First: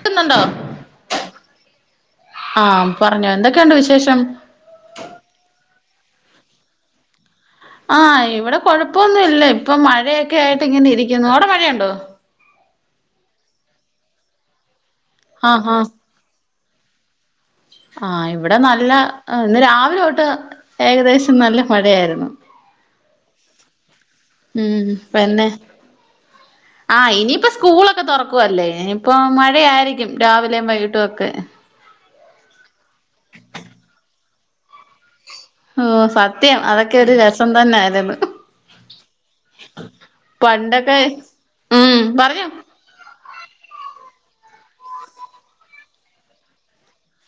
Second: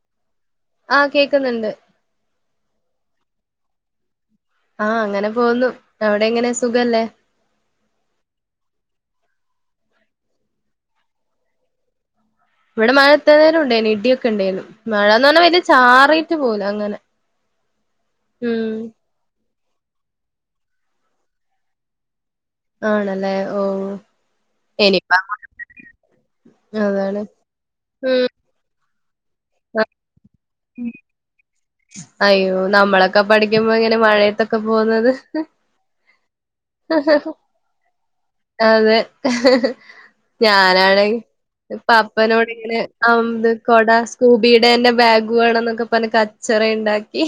ട്ടുന്നുണ്ടോ ആഹ് കേക്ന്ന്ണ്ട് ആഹ് പറഞ്ഞോ എന്തൊക്കെണ്ട് വിശേഷം ആഹ് അങ്ങനെ പോന്നു അവിടെ എങ്ങനെ സുഖല്ലേ ആഹ് ഇവിടെ കുഴപ്പൊന്നുല്ല ഇപ്പൊ മഴയൊക്കെ ആയിട്ട് ഇങ്ങനെ ഇരിക്കുന്നു അവിടെ മഴയുണ്ടോ ഇവിടെ മഴ എത്ര നേരം ഉണ്ടായിരുന്നു ഇടിയൊക്കെ ഉണ്ടായിരുന്നു മഴ എന്ന് പറഞ്ഞാൽ വലിയ ആഹ് ആഹ് ചാറിട്ട് പോല അങ്ങനെ ആഹ് ഇവിടെ ഉം നല്ല ഇന്ന് രാവിലെ തൊട്ട് ഏകദേശം നല്ല മഴയായിരുന്നു ആണല്ലേ ഓ ഉം എനിപ്പ പിന്നെ ആഹ് അതാണ് ഇനിയിപ്പോ സ്കൂളൊക്കെ ഉം തുറക്കുവല്ലേ ഇപ്പോ മഴ ആയിരിക്കും രാവിലെയും വൈകീട്ടും ഒക്കെ അയ്യോ നമ്മളെക്കെ പഠിക്കുമ്പോ ഇങ്ങനെ മഴയത്തൊക്കെ പോകുന്നത് ഓഹ് സത്യം അതൊക്കെ ഒരു രസം തന്നായിരുന്നു അതെ പണ്ടൊക്കെ ഞാനാണെങ്കി ഇപ്പോ ഉം പറഞ്ഞോ അപ്പനോട് ഇങ്ങനെ ഒന്നാമത് കുട സ്കൂബിടെ തന്നെ ബാഗ് വേണമെന്നൊക്കെ പറഞ്ഞ് കച്ചറ ഉണ്ടാക്കി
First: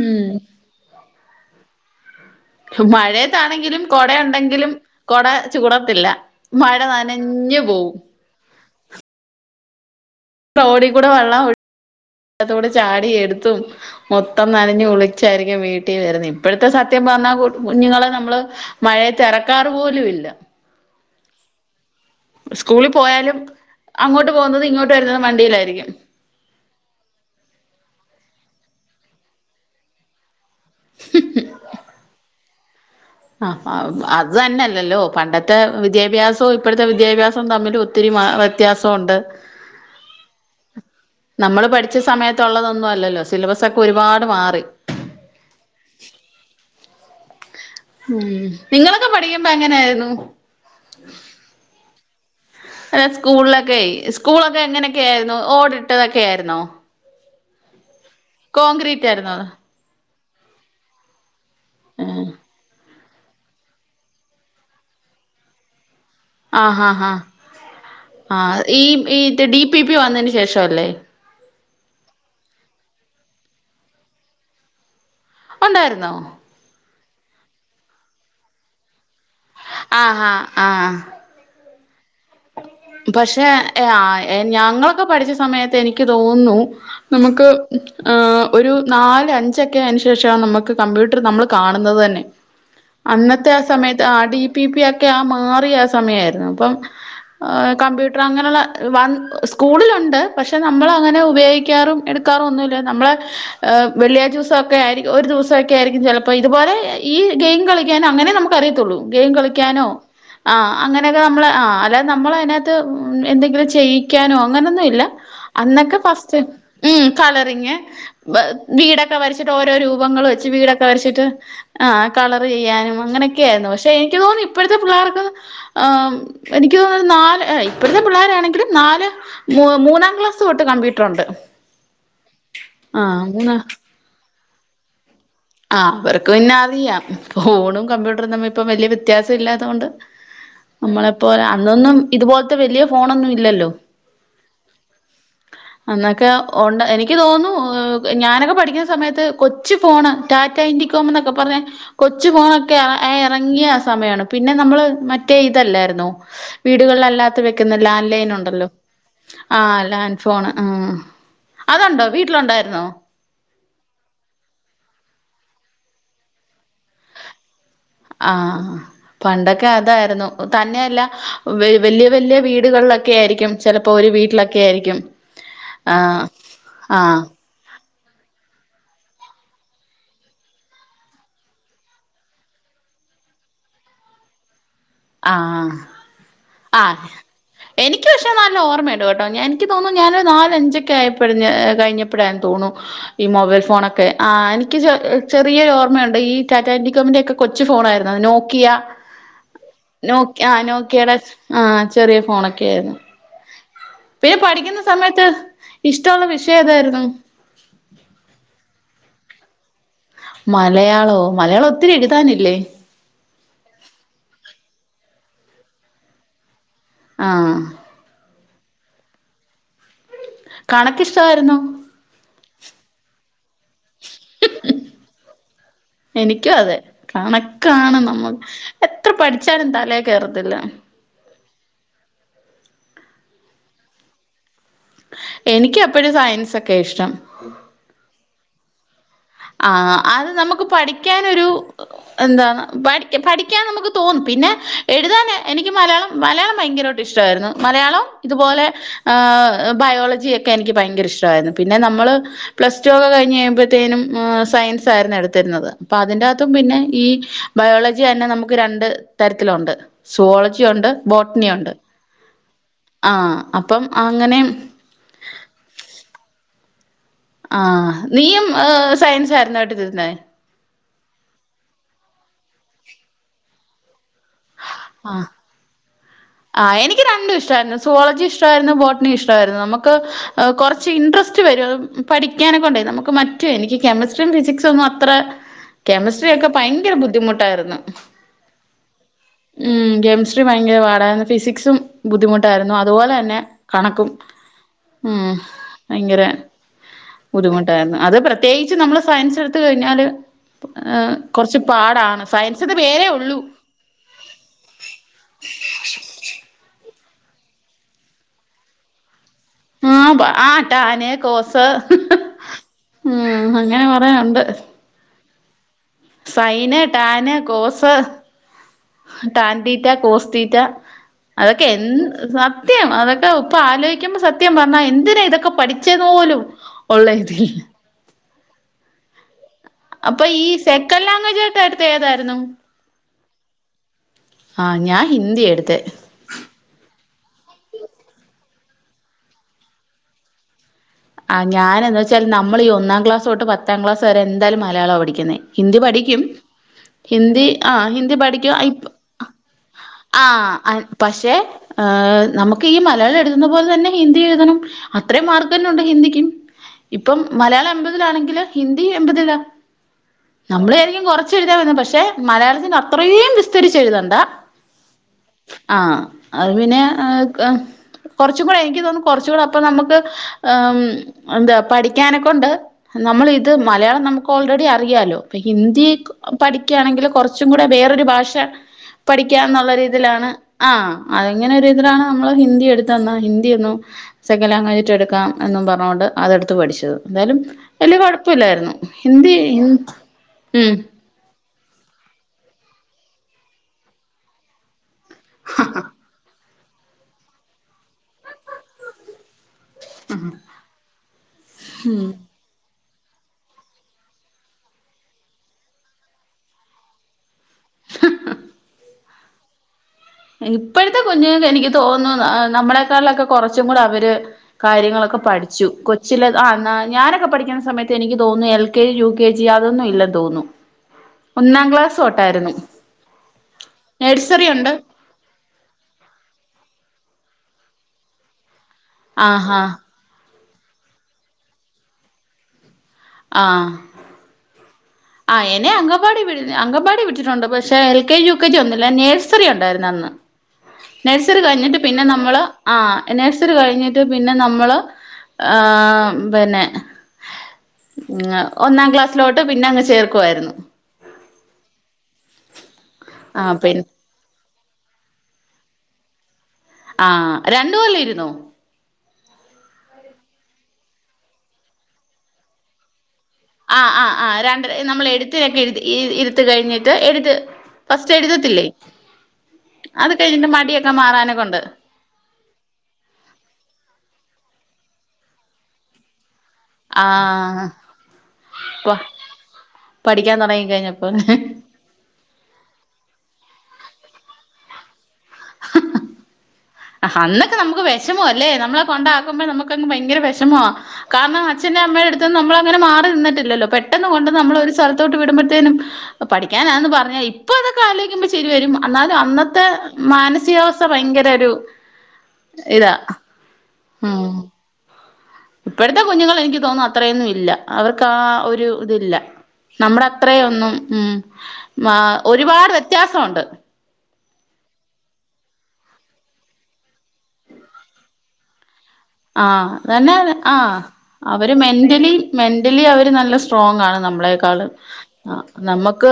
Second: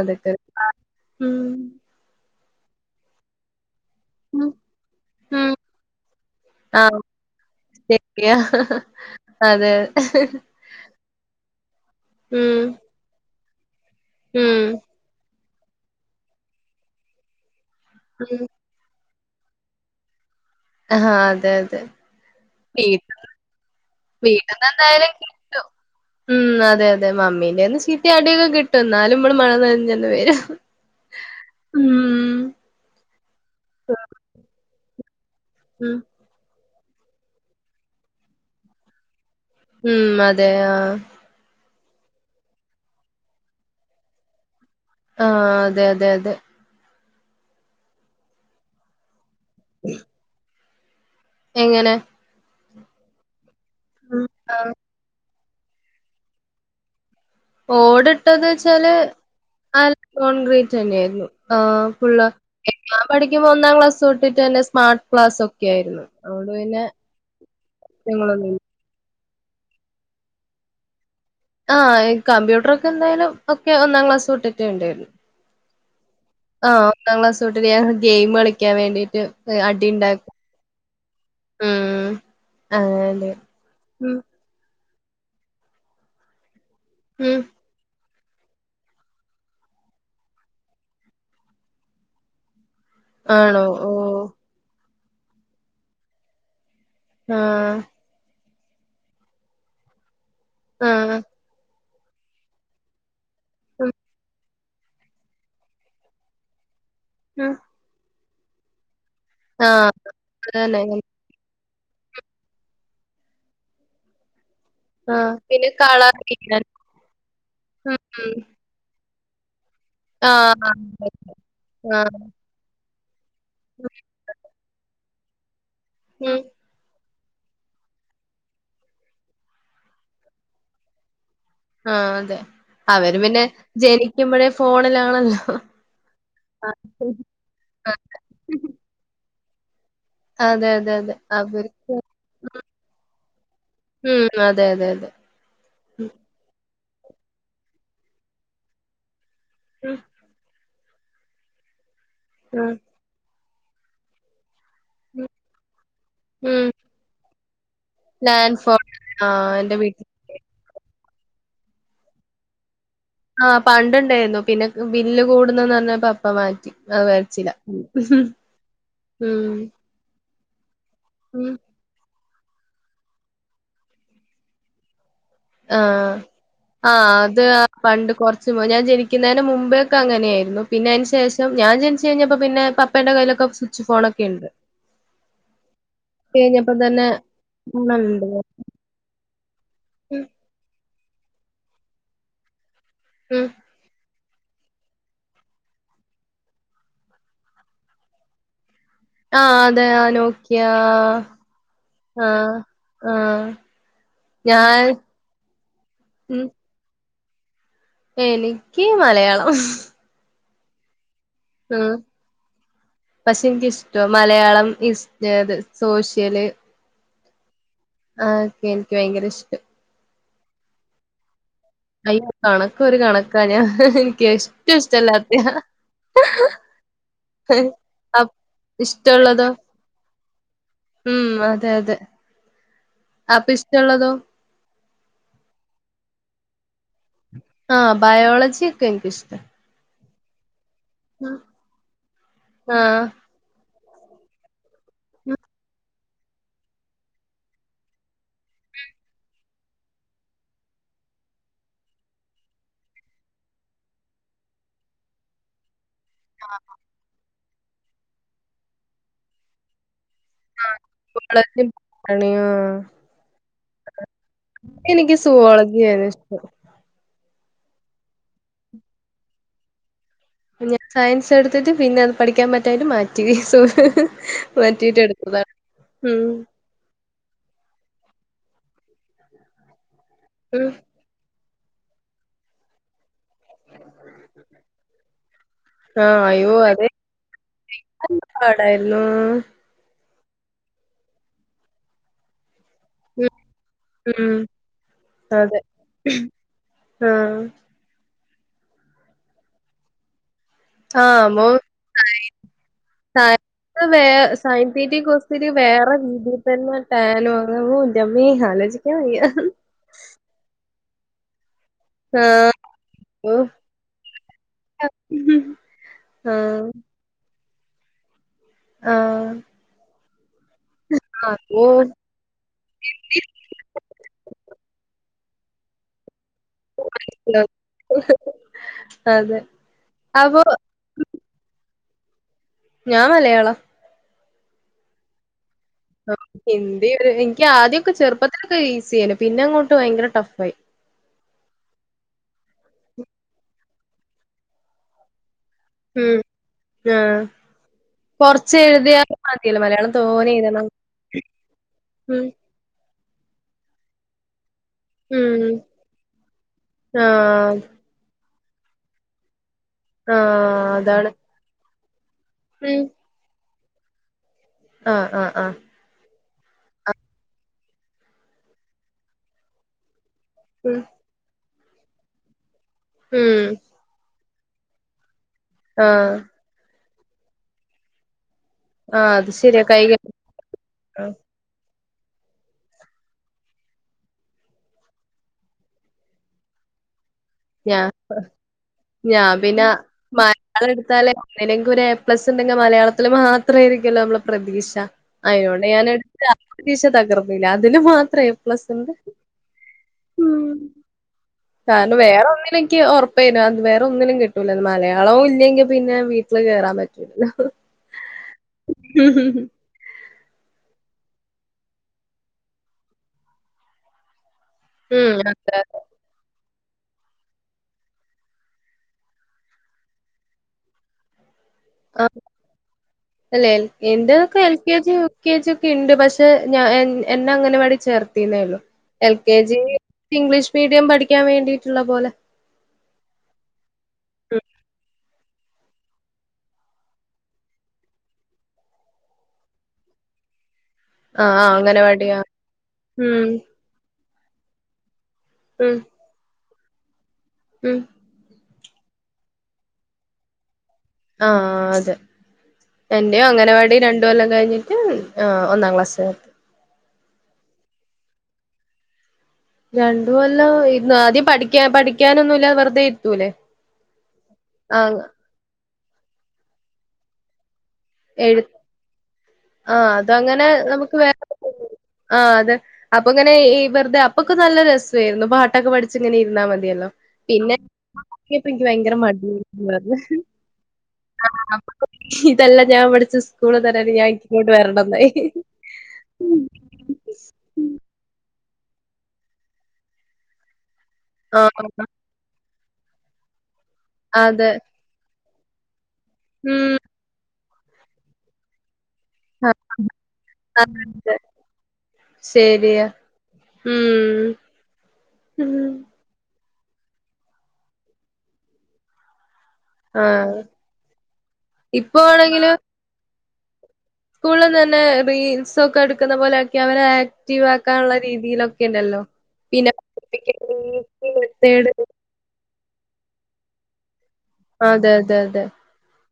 ഉം [unintelligible] മഴയത്താണെങ്കിലും കുട ഉം ഉണ്ടെങ്കിലും കുട ഉം ചൂടത്തില്ല മഴ നനഞ്ഞു പോവും യാ അതെ റോഡിൽ കൂടെ വെള്ളം [unintelligible] ഉം കൂടെ ചാടി എടുത്തും മൊത്തം ഉം നനഞ്ഞ് കുളിച്ചായിരിക്കും വീട്ടിൽ വരുന്നത് ഇപ്പോഴത്തെ സത്യം പറഞ്ഞാ കുഞ്ഞുങ്ങളെ നമ്മള് ഉം മഴയത്ത് എറക്കാറു പോലും ഇല്ല ആഹ് അതെ അതെ സ്കൂളിൽ വീട്ട് പോയാലും അങ്ങോട്ട് വീട്ട്ന്ന് പോകുന്നതും ഇങ്ങോട്ട് എന്തായാലും വരുന്നതും കിട്ടും വണ്ടിയിലായിരിക്കും ഉം അതെ അതെ മമ്മീന്റെന്ന് ചീത്ത യും അടി ഒക്കെ കിട്ടും. ഇന്നാലും ഇമ്മള് മഴ നനഞ്ഞെന്ന് വരും ഉം അഹ് അത് തന്നെയല്ലല്ലോ പണ്ടത്തെ ഉം വിദ്യാഭ്യാ സം ഇപ്പഴത്തെ വിദ്യാഭ്യാസം തമ്മിലും ഒത്തിരി മാ വ്യെത്യാസോ ഒണ്ട് ഉം അതെ ആഹ് നമ്മള് പഠിച്ച സമയത്തൊ ഒള്ളതൊന്നു അല്ലല്ലോ. സിലബസ് ഒക്കെ ഒരുപാട് മാറി. ആഹ് അതെ അതെ അതെ ഉം ഇങ്ങളൊക്കെ പഠിക്കുമ്പ എങ്ങനെയായിരുന്നു. എങ്ങെനെ അല്ല സ്കൂളിലൊക്കെയേ സ്കൂളൊക്കെ ആഹ് എങ്ങനെയൊക്കെ ആയിരുന്നു. ഓടിട്ടതൊക്കെ ആയിരുന്നോ ഓടിട്ടതെന്ന് വെച്ചാല് കോൺക്രീറ്റ് ആയിരുന്നോ അ കോൺക്രീറ്റെന്നെ ആയിരുന്നു. ആഹ് ഫുള്ള്. ഞാൻ പഠിക്കുമ്പോ ഒന്നാം ക്ലാസ് തൊട്ടിട്ട് തന്നെ സ്മാർട്ട്ക്ലാസും ക്കേ ആയിരുന്നു. അതോണ്ട് ആഹ് പിന്നെ ഹാ ഹാ ആ [unintelligible] ഈ ഈറ്റിട് ഡി പി പി വന്നതിന് ശേഷം അല്ലേ ആഹ് ഈ കമ്പ്യൂട്ടർ ഒക്കെ എന്തായാലും ഒക്കെ ഒന്നാം ക്ലാസ് തൊട്ടിട്ടെ ഇണ്ടായിരുന്നു. ഉണ്ടായിരുന്നോ ആഹ് ഒന്നാം ക്ലാസ് തൊട്ടിട്ട് ഞാ ഗെയിം കളിക്കാൻ വേണ്ടീട്ട് അടി ആഹ് ഹാ ഇണ്ടാക്കും. ഉം അങ്ങനെ പക്ഷേ ഉം ആഹ് എ [unintelligible] ഞങ്ങളൊക്കെ പഠിച്ച സമയത്ത് എനിക്ക് തോന്ന്ന്നു. ഉം നമുക്ക് ഒരു നാല് അഞ്ചൊക്കെ ആയെനു ശേഷവാ നമക്ക് കമ്പ്യൂട്ടറ് നമ്മള് കാണുന്നത് തന്നെ അന്നത്തെ ആ ആണോ ഓ സമയത്ത് ആ ഡി പി പി ഒക്കെ ആ മാറിയ ആഹ് സമയ ആയിരുന്നു അപ്പം ആഹ് കമ്പ്യൂ ട്ടറ് അങ്ങനെള്ള വാ സ്കൂളിലുണ്ട്. പക്ഷേ നമ്മള് ആഹ് അങ്ങനെ ഉപയോഗിക്കാറും എടു ക്കാറൊന്നു ഇല്ല. നമ്മള് ഉം വെള്ളിയാഴ്ച്ച ഉസൊക്കെ ആയിരിക്കും ഒരു ദിവസൊക്കെ ആയിരിക്കും ചെ ലപ്പോ ഇതുപോലെ ഈ ഉം ഗെയിം കളിക്കാനോ അങ്ങനെ നമുക്ക് അറിയത്തൊള്ളൂ. ഗെയിം കളിക്കാനോ ആഹ് ആ അതന്നെ അങ്ങനെ നമ്മള് ആഹ് അല്ലാതെ നമ്മള് അതിനകത്ത് എന്തെങ്കിലും ചെയ്യിക്കാനോ അങ്ങനൊന്നും ഇ ഇല്ല ആഹ് പിന്നെ അന്നൊക്കെ കളർ ഫസ്റ്റ് ചെയ്യാൻ ഉം കളറിങ്ങ് ഉം ഉം വീടെക്കെ വരച്ചിട്ട് ഓരോ രൂപങ്ങള് വച്ച് ആഹ് വീടൊക്കെ അതെ വരച്ചിട്ട് ആഹ് കള റ് ചെയ്യാനും അങ്ങനെയൊക്കെ ആയിരുന്നു. പക്ഷേ എനിക്ക് തോന്നുന്നു ഇപ്പഴത്തെ പിള്ളാർക്ക് എ ഉം എനിക്ക് തോന്നുന്ന് ഒരു നാല് ഇപ്പഴത്തെ പിള്ളാരാണെങ്കില് നാല് മൂന്നാം ക്ലാസ് തൊട്ട് കമ്പ്യൂട്ടർഉണ്ട് ആ ഹ് അതെ അവര് പിന്നെ ജനിക്കുമ്പഴേ ഫോണിലാണല്ലോ ആഹ് അവർക്ക് പിന്നെ അറിയാം. ഫോണും കമ്പ്യൂട്ട്രറും തമ്മിപ്പൊ വല്യ വ്യത്യാസം ഇല്ലാതോണ്ട്. അതെ അതെ അതെ നമ്മളെപ്പോലെ അന്നൊന്നും അവർക്ക് ഇതുപോൽത്തെ വല്യ ഫോണൊന്നും ഇല്ലല്ലോ ഉം അതെ അതെ അതെ അന്നൊക്കെ ഒണ്ട്. എനിക്ക് തോന്നു ഞാനൊക്കെ പഠിക്കുന്ന സമയത്ത് കൊച്ചു ഉം ഫോണ്. ടാറ്റ ഇൻഡികോംന്നൊക്കെ പറഞ്ഞ കൊച്ചു ഉം ഫോണൊക്കെ ആഹ് എറങ്ങിയ ആ സമയാണ് പിന്നെ നമ്മള് ഉം മറ്റേ ഇതെല്ലാര്ന്നോ. ഉം വീടുകളല്ലാത്ത വെക്കുന്ന ലാൻ ലാൻഡ് ലൈനുണ്ടല്ലോ ഫോൺ ആഹ് ആ എന്റെ വീട്ടിൽ ലാൻഡ് ഫോണ് ആഹ് അതുണ്ടോ? വീട്ടിലൊണ്ടായ്രുന്നോ? ആഹ് പണ്ടുണ്ടായ്ന്നു. പിന്നെ ബില്ല് കൂടുന്നെന്നർഞ്ഞപ്പൊ അപ്പ മാറ്റി. അത് വേട്ച്ചില്ല. ആ പണ്ടൊക്കെ അതായ്ര്ന്നു തന്നെയല്ല ഉം വെ വെല്യ വെല്യ വീടുകളിലൊക്കെ ആയിരിക്കും ചെലപ്പോ ഒരു വീട്ടിലൊക്കെ ആയിരിക്കും. ആഹ് ആഹ് അത് ആ പണ്ട് കൊറച്ചു മും ഞാ ജെനിക്കുന്നേന് മുമ്പേക്കെ അങ്ങനെയായിരുന്നു. പിന്നെ അയ്ന്ശേഷം ഞാൻ ജനിച്ചഴ്ഞ്ഞപ്പോ പിന്നെ പപ് പ്പേടെ കയ്യിലൊക്കെ സുച്ച് ഫോണൊക്കെയിണ്ട് ആഹ് തന്നെ ആഹ് എനിക്ക് ഫോണുണ്ട് പക്ഷെ നല്ല ഓർമ്മയു ണ്ടോട്ടോ ഞാൻ ഇൻക്ക് തോന്നുന്നു. ഞാൻ ഉം ഒരു നാലഞ്ചൊക്കെ ആയപ്പയന്നെ കഴിഞ്ഞപ്പെയ തോണു. ഈ ഉം മൊബൈൽ ഫോണൊക്കെ ആഹ് എനിക്ക് ച്ചെ ചെറിയ ഓർമ്മയുണ്ട് ഈ ടാറ്റ ഇന്റിക്കോമിന്റെ ഒക്കെ കൊച്ചു ഫോണായിരുന്നുഅത്. നോക്കിയ ആഹ് അതെ ആഹ് നോക്കിയ ആ നോക്കിയെടെ ആഹ് ചെറിയ ആഹ് ഫോണൊക്കെ ആയിരുന്നു ആഹ് പിന്നെ പഠിക്കുന്ന ഞാൻ സമയത്ത് ഇഷ്ടള്ള ഉം വിഷയേതായിരുന്നു? എനിക്ക് മലയാളം മലയാളോ? മലയാളം ഒത്തിരി ഉം എഴുതാനില്ലേ? പക്ഷെ എനിക്കിഷ്ട. മലയാളം, ഹിസ്റ്റ, സോഷ്യല്. ആഹ് ആഹ് ഓക്കെ എനിക്ക് ഭയങ്കര ഇഷ്ടം കണക്കിഷ്ടവായിരുന്നോ? അയ്യോ കണക്കൊരു കണക്കാ ഞാ എനിക്കെറ്റുംഷ്ട്ടല്ലാത്തയാ. എനിക്കും അതെ. കണക്കാണ് അപ് നമ്മക്ക് എത്ര ഇഷ്ടമുള്ളതോ പഠിച്ചാലും തലെ കേറത്തില്ല. ഉം അതെ അതെ അപ്പഷ്ട്ടള്ളതോ എനിക്കപ്പഴും സയൻസൊക്കെ ഇഷ്ടം ആഹ് ബയോളജിയൊക്കെ എൻക്കി ഷ്ട്ട. ആഹ് അത് നമുക്ക് പഠിക്ക്യാനൊരു എന്ത ആഹ് പഠിക്കാ പഠിക്ക്യാൻ നമുക്ക് തോന്നും. പിന്നെ എഴുതാന് എനിക്ക് മലയാളം മലയാളം ഭയങ്കരവായിട്ട് ഇഷ്ട്ടവായിരുന്നു. മലയാളവും ഇതുപോലെ ഏഹ് ബയോളജിയെക്കെ എനിക്ക് ഭയങ്കര ഇഷ്ടവായിരുന്നു. പിന്നെ നമ്മള് പ്ലസ്ടുവൊക്കെ കഴിഞ്ഞഴ് യുമ്പത്തേനും ആഹ് സയൻസ് ആയിരുന്നു എടുത്തിരുന്നത്. അപ്പതിന്റകത്തും പിന്നെ ഈഹ് ബയോളജിയന്നെ നമുക്ക് രണ്ട് തരത്തിലുണ്ട് സുവോളജിയുണ്ട് സുവോളജി ബോട്ടണിയുണ്ട് ബോട്ടണി ആഹ് അപ്പം അങ്ങനെം എനിക്ക് സുവാജിയാണിഷ്ടം ആഹ് നീയും സയൻസായിരുന്നേ എട്തിരുന്നേ? ഞാൻ സയൻസെടുത്തിട്ട് പിന്നെ അത് പഠിക്കാം പറ്റായിട്ട് മാറ്റി. ആഹ് മാറ്റിട്ടെടുത്തതാണ്. ഉം ആഹ് എനിക്ക് രണ്ടും ഇഷ്ടവായിരുന്നു. സോളജി ഇഷ്ടവാരുന്നു ബോട്ടണി ഇഷ്ട വായിരുന്നു. നമക്ക് ഉം കൊറച്ച് ഇൻട്രസ്റ്റ് സ്റ്റ് വരും. പഠിക്കാനെകൊണ്ടെ നമുക്ക് മറ്റു എനിക്ക് കെമിസ്ട്രിം ഫിസിക്സൊന്നും അത്ര ആഹ് കെമിസ്ട്രിയൊക്കെ അയ്യോ അതെ ഭയങ്കര ബുദ്ധിമുട്ടായിരുന്നു. നല്ല പാടായിരുന്നു ഉം കെമിസ്ട്രി ഭയങ്കര പാടായിരുന്നു. ഫിസിക്സും ബുദ്ധിമുട്ട് ട്ടായിരുന്നു ഉം അതുപോലെന്നെ കണക്കും ഉം ഉം അതെ ഭയങ്കര ആഹ് ബുദ്ധിമു അത് പ്രത്യേകിച്ച് നമ്മള് സയൻസ് എടുത്ത് കഴിഞ്ഞാല് ഏഹ് ആഹ് അപ്പൊ കൊറച്ച് പാടാണ് സയൻസ്ത് പേരേ ഉള്ളു. സയൻസ് വേ [unintelligible] വേറെ ണ്ട് [unintelligible] ട്ടാനോ [unintelligible] ഇന്റെ ഇമ്മേ ആലോചിക്കാൻ വയ്യ ആഹ് ബാ ട്ടാൻ കോസ് ആഹ് ഉം അങ്ങനെ കൊറേ ഉണ്ട് ഉം സൈന് ടാന് കോസ് ആഹ് ടാൻടീറ്റ കോസ്റ്റീറ്റ അപ്പോ അതൊക്കെ എന്ത് സത്യം അതൊക്കെ ഇപ്പ ആലോചിക്കുമ്പോ സത്യം പറഞ്ഞാ എന്തിന ഇതൊക്കെ പഠിച്ചത് പോലും ഒള്ള ഇതില്ല അതെ അപ്പൊ ഈ സെക്കൻഡ് ലാംഗ്വേജ് ആയിട്ട് എടുത്ത ഏതായിരുന്നു ഞാൻ മലയാളം ആഹ് ഞാൻ ഹിന്ദി എടുത്ത ഹിന്ദി ഒരു എനിക്ക് ആദ്യക്കെ ചെറുപ്പത്തിലൊക്കെ ഈസിയാണ് പിന്നെ അങ്ങോട്ട് ഭയങ്കര ടഫ് ആയി ആ ഞാാന എാ വെച്ചാല് നമ്മൾ ഈ ഒന്നാം ക്ലാസ് തൊട്ട് പത്താം ക്ലാസ് വരെ എന്തായാലും മലയാളം പഠിക്കുന്നെ ഹിന്ദി ഉം പഠിക്കും ആഹ് ഹിന്ദി ആഹ് ഹിന്ദി പഠിക്കു കൊറച്ച് എഴുതിയാലും മതിയല്ലോ മലയാളം തോനെ ആഹ് എഴുതണം അൻ പക്ഷെ ഏഹ് ഉം നമുക്ക് ഈ മലയാളം എഴുതുന്ന പോലെ തന്നെ ഹിന്ദി എഴുതണം അത്രയും ഉം മാർക്ക് തന്ന ഉണ്ട് രിക്കും ഇപ്പം ആഹ് മലയാളം എൺപതിലാണെങ്കില് ഹിന്ദി എൺപതിലാ ആഹ് നമ്മള് ചാരിക്കും അതാണ് കൊറച്ച് എഴുതാ മതി പക്ഷെ മലയാളത്തിന് ഉം അത്രയും വിസ്തരിച്ച് എഴുതണ്ട ആഹ് ആഹ് ആഹ് ആഹ് അത് പിന്നെ കുറച്ച്കൂടെ എനിക്ക് തോന്നും കുറച്ച് കൂടെ അപ്പം നമ്മക്ക് ഉം എന്താ പഠിക്കാനെക്കൊണ്ട് നമ്മൾ ഉം ഇത് മലയാളം നമുക്ക് ഓൾറെഡി അറിയാലോ പ്പ ഹിന്ദി ആഹ് പഠിക്കയാണെങ്കിൽ കുറച്ചും കൂടെ വേറൊരു ഭാഷ ആഹ് അത് ശരിയാ കൈ പഠിക്കാന്നുള്ളര് തിലാണ് ആഹ് അതെങ്ങനെ ഇതിലാണ് നമ്മള് ഹിന്ദി എടുത്ത് തന്നാ ഹിന്ദി ഒന്നും സെക്കൻഡ് ലാംഗ്വേജ് യിട്ട് എടുക്കാം എന്നും പറഞ്ഞുകൊണ്ട് അതെടുത്ത് പഠിച്ചത് എന്തായാലും ഞാ വല്യയ കുഴപ്പില്ലായിരുന്നു ഞാൻ ഹിന്ദി ഉം എങ്ങനെങ്കും ഒരു എ പ്ലസ് ണ്ടെങ്കി മലയാളത്തില് മാത്രയ്രിക്കല്ലോ നമ്മള പ്രതീക്ഷ അയോണ്ട് ഞൻ എടുത്ത് ആ പരീക്ഷ തകർന്ന്ല അതില് മാത്രം ഏ പ്ലസ് ണ്ട് മ് കാരണം വേ ഒന്നിലും ന് ക്ക് ഉറപ്പേന്നു അത് വേറെ ഒന്നിലും കിട്ടൂല മലയാളവും ഇല്ലെങ്കി പിന്നെ വീട്ടിൽ കേയറൻ പറ്റും [inaudible] ഇപ്പോഴത്തെ കുഞ്ഞുങ്ങൾക്ക് എനിക്ക് തോന്നുന്നു ന നമ്മളേക്കാളിലൊക്കെ കുറച്ചും കൂടെ അവര് ഉം കാര്യങ്ങളൊക്കെ അതെ പഠിച്ചു കൊ ചില ആ ഞാനൊക്കെ പഠിക്കുന്ന സമയത്ത് എനിക്ക് തോന്നുന്നു L K G U K G അതൊന്നും ഇല്ലെന്ന് തോന്നുന്നു ഒന്നാം ക്ലാസ് ആഹ് തൊട്ടായിരുന്നു അല്ലെ എന്റെ ന്തൊക്കെ നഴ്സറി എൽ ഉണ്ട് K G U K G ഒക്കെ ഇണ്ട് പക്ഷെ ഞാൻ എന്നെ അംഗനവാടി ചേർത്തിന്നേള്ളു എൽ കെ ജി ആഹാ ഇംഗ്ലീഷ് മീഡീയം പഠിക്കാൻ വേണ്ടിയിട്ട്ള്ള പോലെ ആഹ് ആഹ് എന്നെ അങ്കവാടി വി അങ്കവാടി വീട്ടിട്ടുണ്ട് പക്ഷെ L K G U K G ഒന്നുല്ല നേഴ്സറി ഉണ്ടായിരുന്നു അന്ന് ആഹ് നഴ്സറി ആഹ് കഴിഞ്ഞിട്ട് പിന്നെ അംഗനവാടിയാ നമ്മള് ആഹ് ഉം നഴ്സറി കഴിഞ്ഞിട്ട് പിന്നെ നമ്മള് ഉം ഏഹ് പിന്നെ ഉം ഒന്നാം ക്ലാസ്സിലോട്ട് പിന്നെ അങ്ങ് ചേർക്കുയിരുന്നു ആഹ് അതെ എന്റെ ആ അംഗലവാടി പിന്നെ ര ണ്ട് കൊല്ലാം കഴിഞ്ഞിട്ട് ആ ഒന്നാം ക്ലാസ് ർ ആ രണ്ടു കൊല്ലം ഇുന്നോ രണ്ട് കൊല്ലം ഇര്ന്ന് ആദ്യം പഠിക്കാ പഠിക്കാനൊന്നുല്ലാ വെറുതെ ഇരുത്തൂല്ലേ ആഹ് ആഹ് ആഹ് രണ്ടര നമ്മൾ എഴുത്തരൊക്കെ ഇ ഇരുത്ത കഴിഞ്ഞിട്ട് എഴുത്ത് ഫസ്റ്റ് എഴു എഴുതത്തില്ലേ ആഹ് അത് അതങ്ങനെ കഴിഞ്ഞിട്ട് മടിയൊക്കെ നമുക്ക് വേറെ മാറാനകൊണ്ട് ആഹ് അതെ അപ്പ ങ്ങനെ വെറ്തെ അപ്പൊക്കെ നല്ല രസേര്ന്നു പാട്ടൊക്കെ പഠിച്ച് ഇങ്ങനെ ഇരുന്നാ മതി തിയല്ലോ ആ പിന്നെ ചേർ തയപ്പം ഇന്ക്ക് പ ഭയര മടിയേയ്ര്ന്നു പറ്ഞ്ഞ് പഠിക്കാൻ തുടങ്ങി കഴിഞ്ഞപ്പോ ആഹ് ഇതല്ല ഞാൻ പഠിച്ച സ്കൂള് ന്ന് റ്ഞ്ഞാണ്ട് ഞാൻ ന്ക്ക് ഇങ്ങോട്ട് വരണ്ണംന്നായി [inaudible] അന്നൊക്കെ നമ്മക്ക് വിഷമോ അല്ലേ നമ്മളെ കൊണ്ടാക്കുമ്പോ നമുക്കങ്ങ് ഭയങ്കര വിഷമോ കാരണം അച്ഛന്റെ ആഹ് അമ്മയുടെ അടുത്ത് നമ്മള അങ്ങന മാറി നിന്നിട്ടില്ലല്ലോ പെട്ടെന്ന് കൊണ്ട് അതെ നമ്മള ഒരു തോട്ട് വിടുമ്പോഴത്തേനും ഉം പഠിക്കാനാന്ന് പറഞ്ഞ ഇപ്പൊ അതൊക്കെ ആലോയിക്കുമ്പോ ചിരി വരും എന്നാലും അന്നത്തെ മാനസികാവസ്ഥ അതെ ഭയങ്കര ഒരു ശരിയാ ഇതാ ഉം പ്പത്തെ കുഞ്ഞുങ്ങൾ എനിക്ക് തോന്നും അത്രയൊന്നും ഇല്ല അവർക്ക് ആഹ് ഒരു ഇതില്ല നമ്മുടെ ആഹ് അത്രയെന്നും ഉം ഇപ്പൊ ആണെങ്കില് ഒരുപാട് വ്യത്യാസ്യം ണ്ട് സ്കൂളിൽ തന്നെ റീൽസ ഒക്കെ എടുക്കുന്ന പോലെയൊക്കെ അവരെ ആക്റ്റീവ് ആക്കാനുള്ള രീതിയിലൊക്കെ ണ്ടല്ലോ ആഹ് അതന്നെ ആഹ് അവര് മെത്തേഡ് മെന്റലി മെന്റലി അവര് നല്ല സ്ട്രോങ്ങാണ് നമ്മളെക്കാൾ അതെ അതെ ആ അതെ നമ്മക്ക്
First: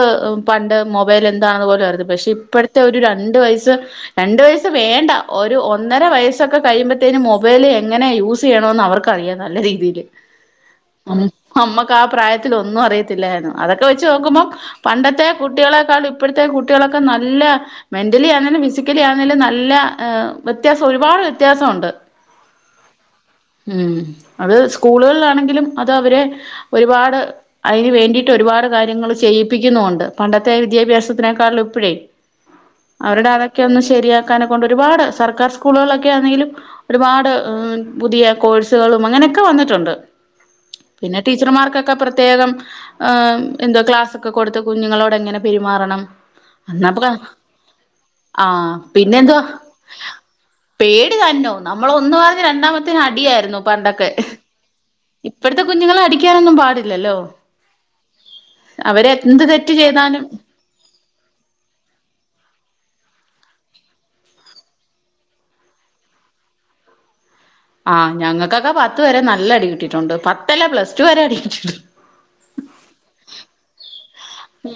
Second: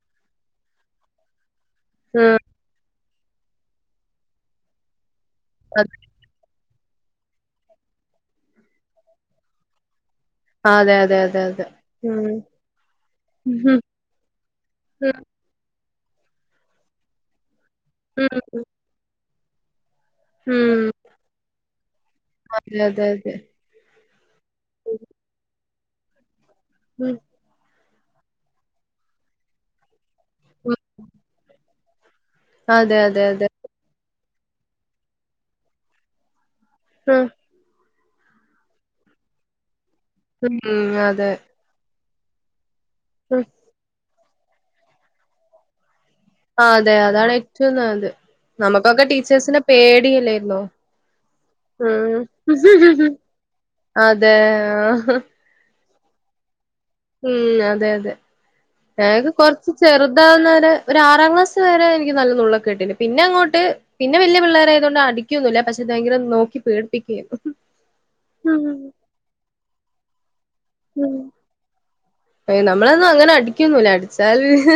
പണ്ട് മൊബൈൽ എന്താണെന്ന് പോലെ അരുത് പക്ഷെ ഉം ഇപ്പോഴത്തെ ഒരു രണ്ട് വയസ്സ് രണ്ട് വയസ്സ് വേണ്ട ഒരു ഒന്നര വയസ്സൊക്കെ കഴിയുമ്പഴത്തേന് മൊബൈല് ങ്ങനെ യൂസെയ്യണോന്ന് അവർക്കറിയാ നല്ല രീതില് അതെ അതെ അതെ അതെ അതെ ഉം അമ്മക്കാപ്രായത്തില് ഒന്നും അറിയത്തില്ലായിര്ന്നു ഉം അതൊക്കെ വെച്ച് നോക്കുമ്പോം ഉം പണ്ടത്തെ കുട്ട്യാളെക്കാളും ഇപ്പഴത്തെ കുട്ട്യാളൊക്കെ നല്ല മെന്റലി ഉം ആണെലും ഫിസിക്കലി ആണെലും നല്ല എ വ്യത്യാസം ഉം ഒരുപാട് വ്യത്യാസൊണ്ട് അതെ അതെ അതെ ഉം അത് സ്കൂളുകളിലാണെങ്കിലും അത് അവരെ ഉം ഒരുപാട് അയ്ന് വേണ്ടിട്ട് ഒരുപാട് കാര്യങ്ങൾ ചെയ്യിപ്പിക്കുന്നുണ്ട് പണ്ടത്തെ ഉം വിദ്യാഭ്യാസത്തിനേക്കാളിലും ഇപ്പഴേ അതെ അതെ അവര്ടെ അതെ അതൊക്കൊന്ന് ശെരിയാക്കാനെ കൊണ്ട് ഒരുപാട് സർക്കാർ സ്കൂളുകളൊക്കെ ആന്നേലും ഉം ഒരുപാട് പുതിയ കോഴ്സുകളും അങ്ങനൊക്കെ വന്ന്ട്ടുണ്ട് ഉം പിന്നെ അതെ ടീച്ചർമാർക്കൊ ക്കെ പ്രത്യേകം ഉം എന്തോ ക്ലാസ്സൊക്കെ കൊട്ത്ത് കുഞ്ഞുങ്ങളോടെങ്ങനെ പെരുമാറണം ആ അതെ അതാണ് ഏറ്റവും നല്ലത് ആ നമുക്കൊക്കെ പിന്നെന്തുവാ ടീച്ചേഴ്സിനെ പേടിയല്ലായിരുന്നോ പേടി തന്നോ നമ്മളൊന്ന് ഉം പർഞ് രണ്ടാമത്തതിന് അടിയായിരുന്നു പണ്ടൊക്കെ അതെ ഇപ്പഴത്തെ കുഞ്ഞുങ്ങളെ അടിക്കാനൊന്നും പാടി ഉം അതെ അതെ അവര് എക്ക് എന്ത് കൊർച്ച് തെറ്റ് ചെയ്താലും ചെർതാവ്ന്നവരെ ഒരാറാക്ലാസ് വരെ എനിക്ക് നല്ല നുള്ളൊക്ക കിട്ടിണ്ട് പിന്നങ്ങോട്ട് പിന്നെ വല്യ പിള്ളേരായതോണ്ട് അടിക്കൊന്നുല്ല പക്ഷെ ഭയങ്കര നോക്കി പേടിപ്പിക്കുകായിരുന്നു ആ ഞങ്ങക്കൊക്കെ പത്ത് വെരെ നല്ല അടി കിട്ടിട്ടുണ്ട് പത്തല്ല പ്ലസ് ടു വെരെ അടി കിട്ടിട്ടുണ്ട് ഏയ്‌ നമ്മളൊന്നുങ്ങനെ അടിക്കൊന്നുല്ല അട്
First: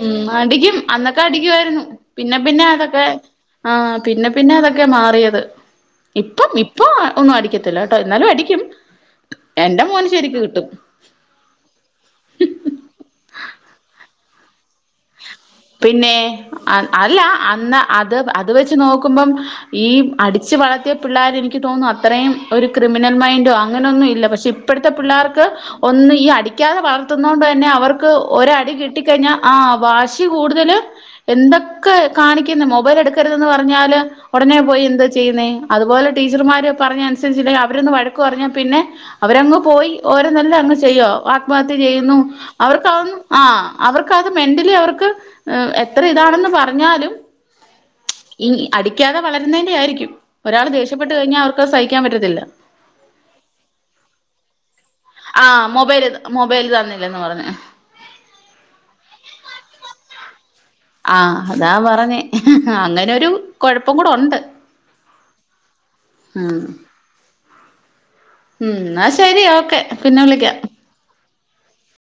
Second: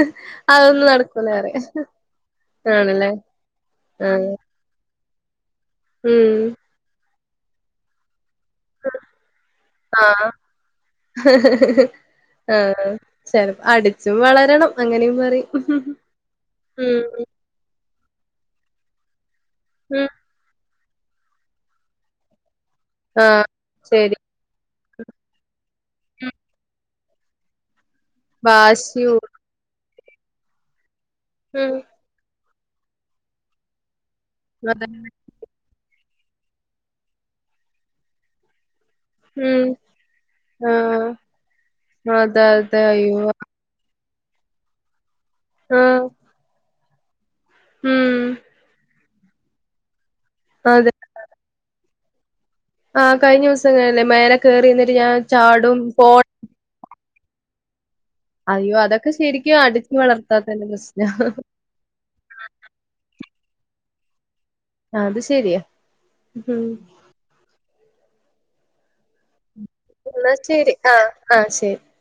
ഉം അടിക്കും അന്നൊക്കെ പറയാ അടിക്കായിരുന്നു പിന്നെ പിന്നെ അതൊക്കെ ആണല്ലേ ആ ആഹ് പിന്നെ പിന്നതൊക്കെ മാറിയത് ഉം ഇപ്പം ഇപ്പൊന്നും അടിക്കത്തില്ലട്ടോ എന്നാലും അടിക്കും എന്റെ മോന് ശെരിക്ക് കിട്ടും ആ ചെ അടിച്ചും വളരണം അങ്ങനീം പറയും പിന്നെ അല്ല അന്ന് അത് അത് വെച്ച് നോക്കുമ്പം ഈ ഉം അടിച്ചു വളർത്തിയ പിള്ളാര് എനിക്ക് തോന്ന്ന്നു അത്രേം ഒരു ക്രിമിനൽ ആഹ് മൈൻഡോ അങ്ങനെയൊന്നും ശരി ഇല്ല പക്ഷെ ഇപ്പഴ്ത്തെ പിള്ളേർക്ക് ഒന്നും ഈ അടിക്കാതെ വളർത്ത്ന്നോണ്ടെന്നെ അവർക്ക് ഒരടി വാശി കൂടും കിട്ടിക്കഴിഞ്ഞാ ആ വാശി കൂടുതലും ഉം എന്തൊക്കെ കാണിക്ക്ന്ന് മൊബൈലെടുക്കരുതെന്ന് പറഞ്ഞാല് ഒടനെ പോയി അതെ എന്താ ചെയ്യ്ന്നേ അതുപോലെ ടീച്ചർമാര് പറഞ്ഞ അനുസരിച്ചില്ലെ അവരൊന്ന് വഴക്ക് പറഞ്ഞാ പിന്നെ അവരങ്ങ് ഉം പോയി ഓരോന്നെല്ലങ്ങ് ചെയ്യാ ആഹ് ആത്മഹത്യ ചെയ്യുന്നു അതെ അതെ അവർക്കഒന്നും അയ്യോ ആ അവർക്ക് അത് മെന്റലി അവർക്ക് എത്ര ആഹ് ഇതാണെന്ന് പറഞ്ഞാലും ഉം ഇ അടിക്കാതെ വളരുന്നേന്റെ ആയിരിക്കും ഒരാള് ദേഷ്യ അതെ ശ്യപ്പെട്ട് കഴിഞ്ഞാ അവർക്കത് സഹിക്കാൻ പറ്റത്തില്ല ആ കഴിഞ്ഞ ദിവസന്നല്ലേ മേലെ കേറിരിന്ന്ട്ട് ഞാൻ ചാടും പോ പ്പേരി തന്നില്ലെന്ന് പർഞ്ഞ് അയ്യോ അതൊക്കെ ശെരിക്കും അടിച്ചു വളർത്താതതിന്റെ പ്രശ് ആ അതാ പറഞ്ഞേ അങ്ങനൊരു കൊഴപ്പങ്ങൂടൊണ്ട് അത് ശെരിയാ ഉം ഉം ന്നാ ശെരി ഓക്കെ പിന്നെ ന്നാ വിളിക്കാം ശെരി ആ ആ ശെരി